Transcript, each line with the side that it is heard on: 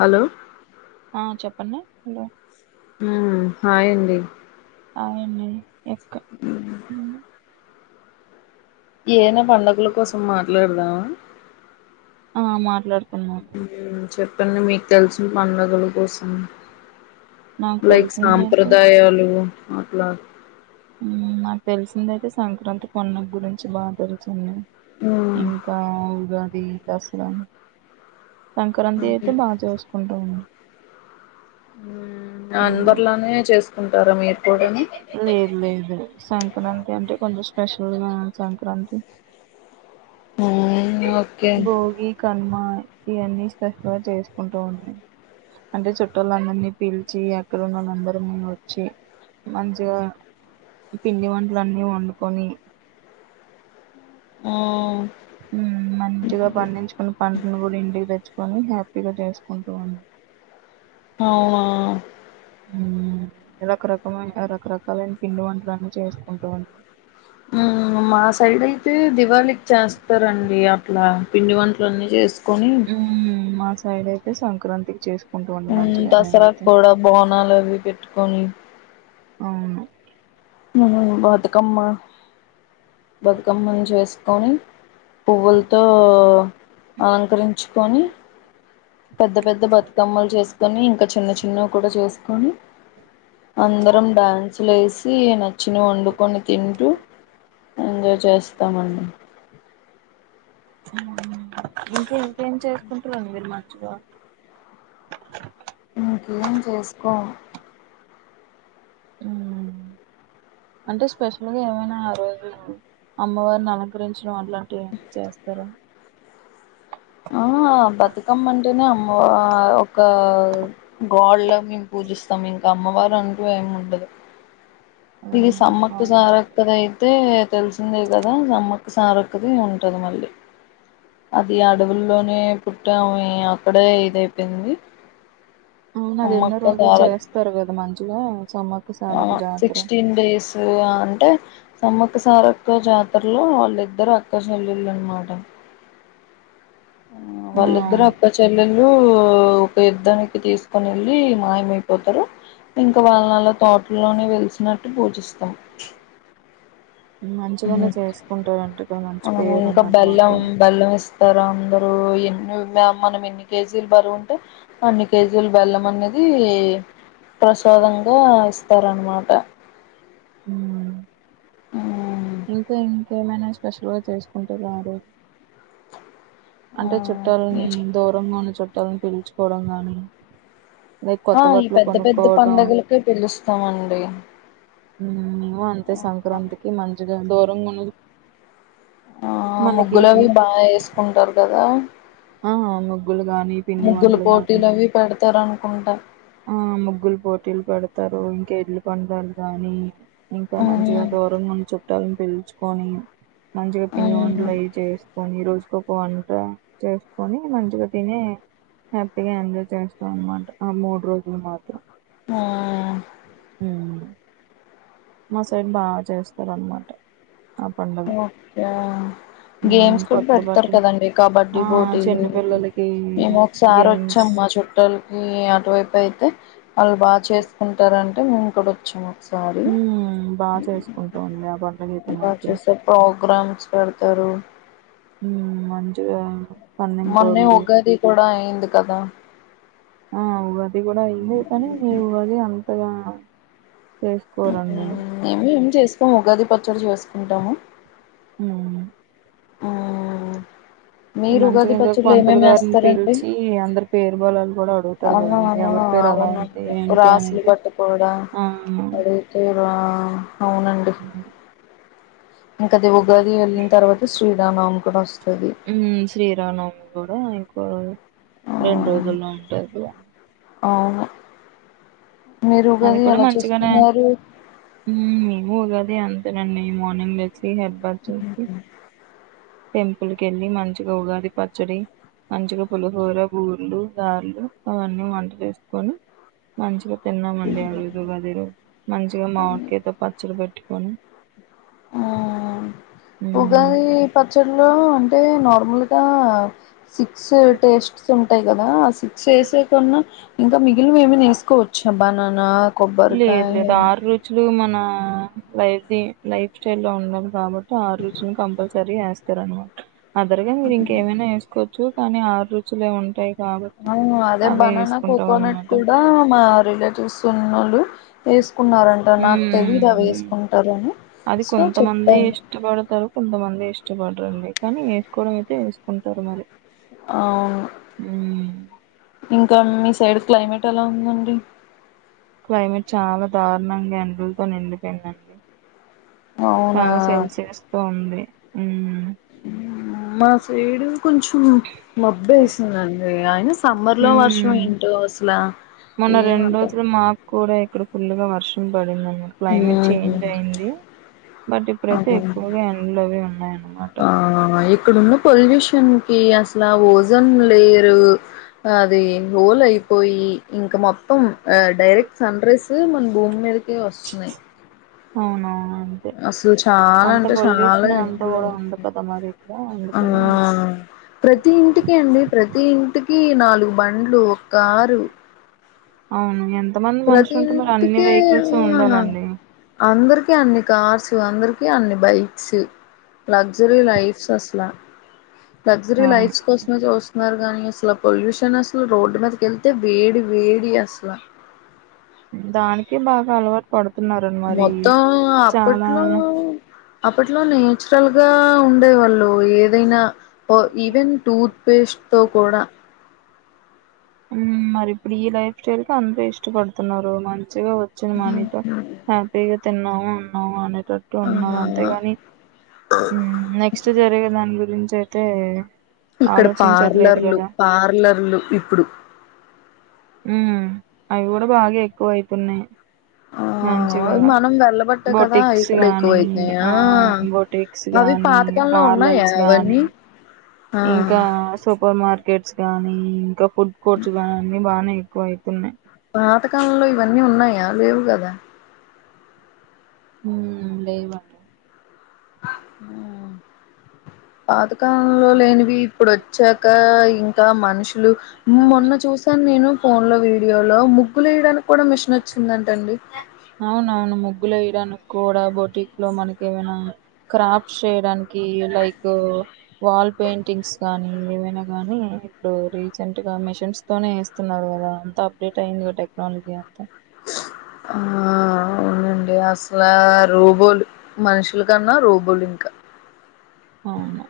left: Hello
right: పనా hello
left: మ్ hi అండి
right: hi అండి ఎక్క
left: ఉమ్ ఏనా పడగల కోసం మాట్లాడుదామ
right: ఆ మాట్లాడుకుందాం
left: కొన్ని మిక్ తెల్సిన పండుగల కోసం
right: నాకు
left: లైక్
right: తెలిసిందయితే
left: సాంప్రదాయాలు అట్లా
right: మ్ నాకు తెలిసింది అయితే సంక్రాంతి పండుగ్ గురించి బా తెలుసండి
left: మ్మ్
right: ఇంక ఉగాది దసర సంక్రాంతి
left: ఓకే
right: అయితే బా చేసుకుంటామండి
left: మ్
right: మ్,
left: అందర్లనే చేసుకుంటారా మీరు కూడా
right: అంటే అంటే కొంచెం స్పెషల్గా సంక్రాంతి
left: మ్మ్ ఓకే
right: భోగి కనుమ ఇవన్నీ స్పెషల్ గా చేసుకుంటం అండి అంటే చుట్టూల అందరినీ పీలిచి ఎక్కడన్నళ అందరము ఒచ్చి మంచిగా పిండి వంటలున్ని వండుకుని
left: ఔ
right: మ్ మంచిగా పండించుకుని పంటను కూడా ఇంటికి తెచ్చు కుని హ్యాపీగా చేసుకుంటూ ఉం
left: ఓ వ
right: మ్ రకరకమంట రకరకాలైన పిండి వంటలన్న చేసుకుంటం అండి
left: మ్ మా సైడ్ అయితే దివాళికి చేస్తారండి అట్లా పిండి వంటలన్నీ చెస్త్
right: మ్ మా సైడ్ అయితే సంక్రాంతి చేసు
left: ఉ దసరా కూడా బోనాల్ అవి పెట్టుకొని
right: అవును
left: మ్ బతుకమ్మ బతుకమ్మని చేసుకొని పువ్వుల్ తో అలంకరించుకొని పెద్ద పెద్ద బతుకమ్మల్ చేసుకొని ఇంకా చిన్న చిన్నవి కూడా చేసుకొని అందరం డాన్సులు ఏసీ నచ్చినాయి వండుకొని తింటూ ఎంజాయ్ చేస్తామండి
right: మ్ ఇంక ఇంకేం చేసుకుంటారండి మీరు మంచిగా
left: ఇంకేం చేస్కోమ్
right: మ్మ్ అంటే స్పెషల్ గా ఏమైనా ఆ రోజు అమ్మవారిని అలంకరించి అట్లాంటివి ఏమైనా చేస్తారా
left: ఆహా బతుకమ్మంటేనే అమ్మవా ఒకా గాళ్ళా మేము పూ జిస్తాం ఇంకా అమ్మవారు అంటూ ఏముండదు ఇక సమ్మక్క
right: అవును
left: సారక్కదైతే తెలిసిందే కదా సమ్మక్ సారిక్కదీ ఉంటది మళ్ళీ అదీ అడవుల్లోనే పుట్టాం ప్పుడే ఇదైపోయింది
right: అవునదెన్నో రోజులు చేస్తారు కదా మంచిగా సమ్మక్క సారక్క జాత
left: సిక్సటీన్ డేస్ అంటే సమ్మక్క సారక్క జాతర్లో వాళ్ళిద్దరు అక్కాజెల్లెళ్ళనమాట
right: ఆ
left: వాళ్ళిద్దరూ
right: అవును
left: అక్కచెల్లె ళ్ళూ ఒక యుద్ధానికి తీసుకొనెల్లీ మాయమైపోతరూ ఇంకా వాల్నలా తోట్లోనే వెలిసినట్టు పూజిస్తాం ఉహు
right: మంచిగానే చేసుకుంటారంట ఇక్కడ మంచి
left: అవునూ
right: పేరు
left: ఇంకా
right: ఉందన్నమాట
left: బెల్లం బెల్లం ఇ స్తారందరూ ఎన్ని మనం ఎన్ని కేజీలు బరువుంటే అన్ని కేజీలు బెల్లం అనేది దీ ప్రసాదంగా ఇస్తారన్మాట
right: హ్మ్మ్ ఇంకా ఎ ఏమైనా స్పెషల్గా చేస్కుంటారా మరి
left: ఆ
right: అంటే చుట్టాల్నీ దూరంగున్న చుట్టాల్నీ పీల్చుకోవడం గాని లేక
left: ఆ
right: కొత్త
left: ఈ
right: బట్టలు
left: పెద్ద పెద్ద
right: కొనుక్కోవడం
left: పండగల్కే పిలుస్తామండి
right: ఉ మేమూ అంతే సంక్రాంతికి మంచిగా
left: ఆ
right: మనకి
left: ముగ్గులవి బా ఏస్కుంటరు కదా
right: ఆ ముగ్గులు గాని పిండి వంటలు గాని
left: ముగ్గులపోటీలవి పెడ్తారనుకుంటా
right: ఆ ముగ్గుల్ పోటీలు పెడ్తారు ఇంకెడ్లు పందేలు గాని ఇంకా
left: ఆ
right: మంచిగా దూరంగున్న చుట్టాన్ని పిల్చుకొని మంచిగా పిండివంటలు అయి చేనస్కోనీ రోజు కొక వంట చేస్కోనీ మంచిగా తినీ హ్యాపీగా ఎంజాయ్ చేస్తాం అన్మాట ఆ మూడ్రోలు మాత్రం
left: హా
right: ఆ మా సైడ్ బా చేస్తారు అన్మాట
left: ఓకే
right: ఉమ్,
left: గేమ్స్ కూడ
right: కొత్త
left: పెడ్తారు
right: బట్టలు
left: కదండి
right: ఆ
left: కబడ్డీ పోటీలు
right: చిన్నపిల్లలకి
left: మేము ఒకసారి
right: గేమ్స్
left: వచ్చామం మా చుట్టాల్కీ అటువైపైతే ఆళ్ళు బాగా చేస్కూంటారంటే మేము కూడొచ్చాము ఒ స్కారీ
right: ఉమ్, బాగా చేసుకుంటాం అండి ఆ పండుగ అయితే
left: బా
right: మాత్రం
left: చూసే ప్రోగ్రామ్స్ పెడ్తరూ
right: ఉమ్ మంచిగా పన్నెం
left: మొన్నే
right: కోళ్ళు
left: ఉగాది కూడా అయింది కదా
right: ఆ ఉగాదీ కూడైంది కానీ ఈ ఉగాది అంతగా చేస్కోరండి
left: సం ఉగాది పచ్చడి జేస్కుంటామూ
right: హ్మ్
left: మీరు ఉగాది
right: మంచిగా ఇంకా
left: పచ్చళ్ళో
right: పంతులు గారిని
left: ఏమేమేస్తారండి
right: పిలిచి అందరి పేరు బలాలు కూడా అడుగుతారు కదండి
left: అన్నమన్నమా
right: ఎవరి పేరు అలా ఉంది
left: అవునండి
right: ఏంటి
left: రాసులు
right: అనేది
left: కట్టుకోడం
right: ఆ
left: అడిత్తే హా అవునండి ఇంకది ఉగాది వెళ్ళిం తర్వాత శ్రీరామ్ నవమి కూడా వస్తది
right: ఆ
left: ఆ
right: రెండ్రోజుల్లో ఉంటదిగా
left: అవును మీరు
right: అది
left: ఉగాది
right: కూడా
left: ఎలా
right: మంచిగనే
left: చేసుకున్నారు
right: మ్ ఉగా ది అంతేనండీ మర్నింగ్ లేచీ హెడ్బాత్ చేసి టెంపుల్ కెళ్ళి మంచిగా ఉగాది పచ్చడి మంచిగ పులిహోర బూర్లు గార్లు అవన్నీ వంట చేస్కోని మంచిగా తిన్నామండి ఆరోజు ఉగాది రోజు మంచిగా మామిడికాయతొ పచ్చడి పెట్టుకొని
left: హ్మ్
right: ఉమ్,
left: ఉగాది ప లో అంటే నార్మల్గా సిక్స్ టేస్ట్స్ ఉంటాయి కదా ఆ సిక్స్ వేసేకన్న ఇంకా మిగిలినావి ఎవన వేసుకోవచ్చు చ్ బననా కొబ్బరి
right: లేదు
left: కాయి
right: లేదు ఆరు రుచులు మన లైఫ్ ది లైఫ్ స్టైల్ లో ఉండం కాబట్టి ఆరురుచులు కంపల్సరీ వేస్తారనమాట ఆదరగా మీరు ఇంకేమైనా వేసుకోవచ్చు కానీ ఆరు రుచులే ఉంటాయి కాబట్టి
left: అవును అదే
right: అవే
left: బననా
right: వేసుకుంటాం
left: కోకోనట్
right: అన్నమాట
left: కూడా మా రిలేటివ్స్ ఉనోళ్ళు వేస్కున్నారంట నాకు తెలీదు అవి
right: ఉమ్.
left: వేసుకుంటారని
right: అది
left: సో
right: కొంతమంది
left: చెప్పాను
right: ఇష్టపడతారు కొంతమంది ఇష్టపడరండి కానీ వేసుకోవడం అయితే వేస్ కుంటరు మరి
left: అవును
right: హ్మ్.
left: ఇంకా మీ సైడ్ క్లైమేట్ ఎలా ఉందండి
right: క్లైమేట్ చాలా దారుణంగా ఎండల్తో నిండిపోయిందండి
left: అవునా
right: చాలా సెల్సియస్ తో ఉంది
left: ఊ మా సైడు కొంచెం మొబ్బేసిందండి అయిన సమ్మర్ లో వర్షం
right: హ్మ్.
left: ఏంటో టో అసలా
right: మొన్న
left: ఏం
right: రెండు
left: అర్థం
right: రోజులు మాకూడా ఇక్కడ ఫుల్ గా వర్షం పడిందం క్లైమేట్
left: ఉహు
right: చేంజ్ అయింది బట్ ఇప్పుడైతే
left: అదే
right: ఎక్కువగా ఎండ్లోవి ఉన్నాయన్నమాట
left: న్ కి అసలు ఓజన్లయేరు అది హోల్ అయిపోయి ఇంకా మొత్తం డైరెక్ట్ సన్రైస్ మన భూమి మీదకే వస్తున్నాయి
right: అవునవు
left: అసలు చాలా అంటే చాలా
right: అంతా కూడా ఉంది కదా మరి ఇక్కడ
left: ఆ
right: అందుకని
left: ప్రతి ఇంటికి అండి ప్రతి ఇంటికి నాలుగు బండ్లు కారు
right: అవును ఎన్
left: ప్రతి ఇంటికి ఆ
right: ఉండాలండి
left: అందర్ కి అన్ని కార్స్ అందరికి అన్ని బైక్స్ లగ్జరీ లైఫ్స్ అసలా లగ్జరీ
right: అవును
left: లైఫ్స్ కోసమే చూస్తున్నారు గని పొల్యూషన్ అసలు రోడ్ మీదకి ఏళ్తే వేడి వేడి అసల
right: దానికి బాగా అలవాటు పడు
left: మొత్తం అప్పట్లో అప్పట్లో నేచురల్ గా ఉండేవాళ్ళు ఏదైనా ఆ ఈవెన్ టూత్ పేస్ట్ తో కూడా
right: హ్మ్ మరి ఇప్పుడు ఈ లైఫ్ స్టైల్ కి అందరూ ఇష్టపడుతున్నారు మం చిగా వచ్చిన మనీతో హ్యాపీగా తిన్నామా ఉన్నామా అనే టట్టు
left: ఆ
right: ఉన్నారు అంతేగాని హ్మ్ నెక్స్ట్ జరిగే దాని గురించి అయితే
left: ఇక్కడ
right: ఆలోచించట్లేదు
left: పార్లర్లు
right: కదా
left: పార్లర్లు ఇప్పుడు
right: హ్మ్ అవి కూడా బాగా ఎక్కువైతున్నాయి
left: ఆ ఆ అ మనం వెళ్లబట్టే కదా అవి
right: బొటిక్స్
left: కూడా
right: గానీ
left: ఎక్కువైతనాయా
right: ఆ బొటిక్స్
left: అవి
right: గానీ
left: పాత లో ఉన్నాయా
right: పార్లర్స్ గానీ
left: అవన్నీ ఆ
right: ఇంకా సూపర్ మార్కెట్స్ గానీ ఇంకా ఫుడ్ కోర్ట్స్ గానీ అన్ని బానే వయితునై
left: పాతకాలం లొ ఇవన్నీ ఉన్నాయా లేవు కదా
right: హ్మ్ లేవట
left: కాదు కాలంలో లేనివి ఇప్పుడు వచ్చాక ఇంకా మనిషి లు మొన్న చూసాను నేను ఫోన్ లో వీడియో లో ముగ్గులేయడాని కూడ మిషన్ ఒచ్చిందంటండి
right: గ్గులు వేయడానికి కూడా బోటిక్ లో మనకి ఏమైనా క్రాఫ్ట్స్ చేయడానికి లైక్ వాల్ పెయింటింగ్స్ గానీ ఏవైనా గానీ ఇప్పుడు రీసెంట్ గా మిషన్స్ తోనే ఎస్త్ తున్నారు గదా అంత అప్డేట్ అయింది గా టెక్నాలజీ
left: ఆఆ అవునన్ డి అసలా రోబోలు మనుషుల కన్నా రోబోలు ఇంక
right: అవును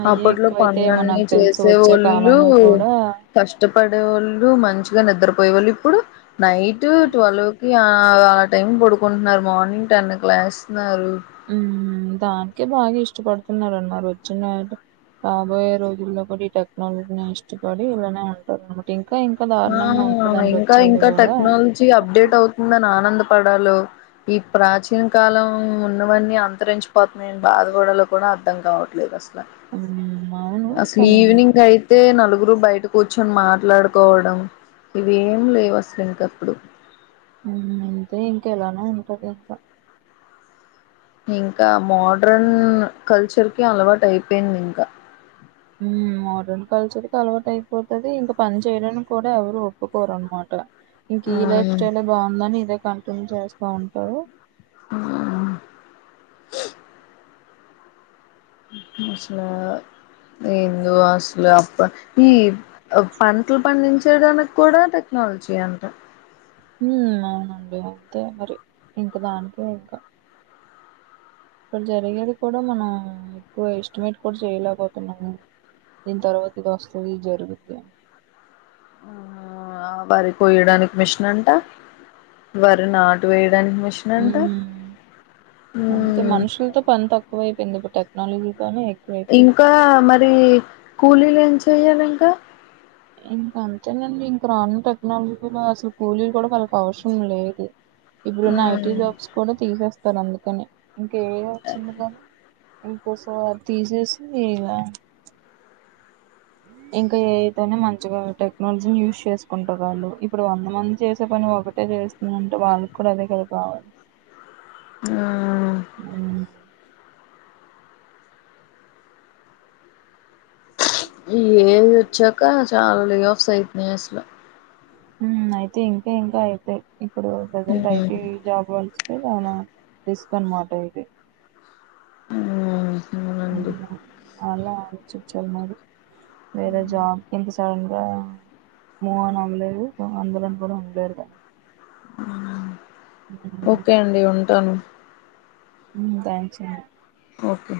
right: అయ్యే
left: అప్పట్లో
right: ఎక్కువైతె ఎమో
left: పనులన్నీ
right: నాకు తెలిసి వచ్చే కాలంలో కూడా
left: కష్టపడేవొళ్ళు మంచిగా నిద్రపోయేవళ్ళు ఇప్పుడు నైట్ ట్వల్వ్ కి ఆ ఆ అ టైం పడుకుంటున్నారు మార్నింగ్ టెన్ కు లేస్తున్నారు.
right: ఉమ్ దానికే బాగా ఇష్టపడుతున్నరు అన్నారు వచ్చినారు. రాబోయే రోజుల్లో కూడ ఈ టెక్నాలజీనె ఇష్టపడి ఇలానే ఉంటారనమాట ఇన్
left: ఆ ఇంకా ఇంకా
right: కూడా
left: టెక్నాలజీ అప్డేట్ అవుతుందని ఆనందపడాలొ ఈ ప్రాచీన కాలం ఉన్నవన్నీ అంతరించిపోతున్నయని బాధ పడాలో కూడా అర్ధం కావట్లేదు అస ల
right: ఉమ్ అవును
left: అసలు
right: కానీ
left: ఈవినింగ్ అయితే నలుగురు బయట కూర్చొని మాట్లాడు కోవడం ఇవి ఏం లేవు అసలు ఇంకప్పుడు
right: మ్ ఇంతే ఇంక ఇలానే ఉంటది ఇంక
left: ఇంకా మోడ్రాన్ కల్చర్ కి అలవాటు అయిపోయింది ఇంక
right: మ్ మోడ్రన్ కల్చర్కి అలవాటు అయిపోతది ఇంక పని చేయడానికి కూడ ఎవరు ఒప్పుకోరునమాట. ఇంక ఈ లైఫ్
left: అవును
right: స్టైలె బావుందని ఇదే కంటిన్యూ చేస్తా ఉంటారు.
left: ఉమ్ అసలు ఎందో అసలమ్ పత్తి అ పంటలు పండించేడానికి కూడా టెక్నాలజీయే అంట.
right: ఉమ్ అవునండి అంతే మరి ఇంక దానికే ఇంక ఇప్పుడు జరిగేది కూడా మనం ఎక్కువ ఎస్టిమేట్ కూడ చేయలేకపోతున్నాము. దీన్ తర్వాత ఇది వస్తది జరుగుద్ది అని
left: ఆఆ వరి కోయడానికి మిషిన్ అంట వరి నాటు వేయ దానికి మెషిన్ అంట
right: హ్మ్. అంతే
left: మ్
right: మనుషులతో పని తక్కువైపోయింది. ఇప్పుడు టెక్నాలజీతోనే ఎక్కువైపోయింది.
left: ఇంకా మరి కూలీలు ఏం చెయ్యాలి ఇంక
right: ఇంకంతేనండి ఇంక రానున్న టెక్నాలజీలో అసలు కూలీలు కూడ వాళ్ళకి అవసరం లేదు. ఇప్పుడున్న ఐటీ
left: ఉమ్
right: జాబ్స్ కూడ తీసేస్తారు అందుకని ఇంక ఏఐ ఒచ్చింది కదా. ఇంకోస అది తీసేసి లా ఇంకా ఏఐ తొనే మంచిగా టెక్నాలజీని యూజ్ చేసుకుంటరు ఆళ్ళు ఇప్పుడు వంద మంది చేసే పని ఒకటే చేస్తుందంటే వాళ్ళకి కూడ అదే కదా కావాలి.
left: ఆఆ
right: ఉమ్
left: ఈ ఏఐ వచ్చాక చాలా లే ఆఫ్స్ అయితున్నయ్ అసలు
right: మ్ అయితయ్ ఇంక ఇంకా అయితయ్ ఇప్పుడు ప్రెజెంట్
left: ఉమ్
right: ఐటీ జాబ్ వాళ్ళు [unintelligible] డిస్కౌంట్ మాట ఇది
left: ఉమ్మ్
right: ఉమ్, అలా ఆలోచిచ్చలి మరి వేరే జాబ్ ఇన్హిస్ సడన్ గా మూవ్ ఆన్ అవ్వలేదు. అందులో కూడ ఉండ్లేరు ఇగ
left: మ్ ఓకే అండి ఉంటాను.
right: మ్ థాంక్స్ అండి
left: ఓకే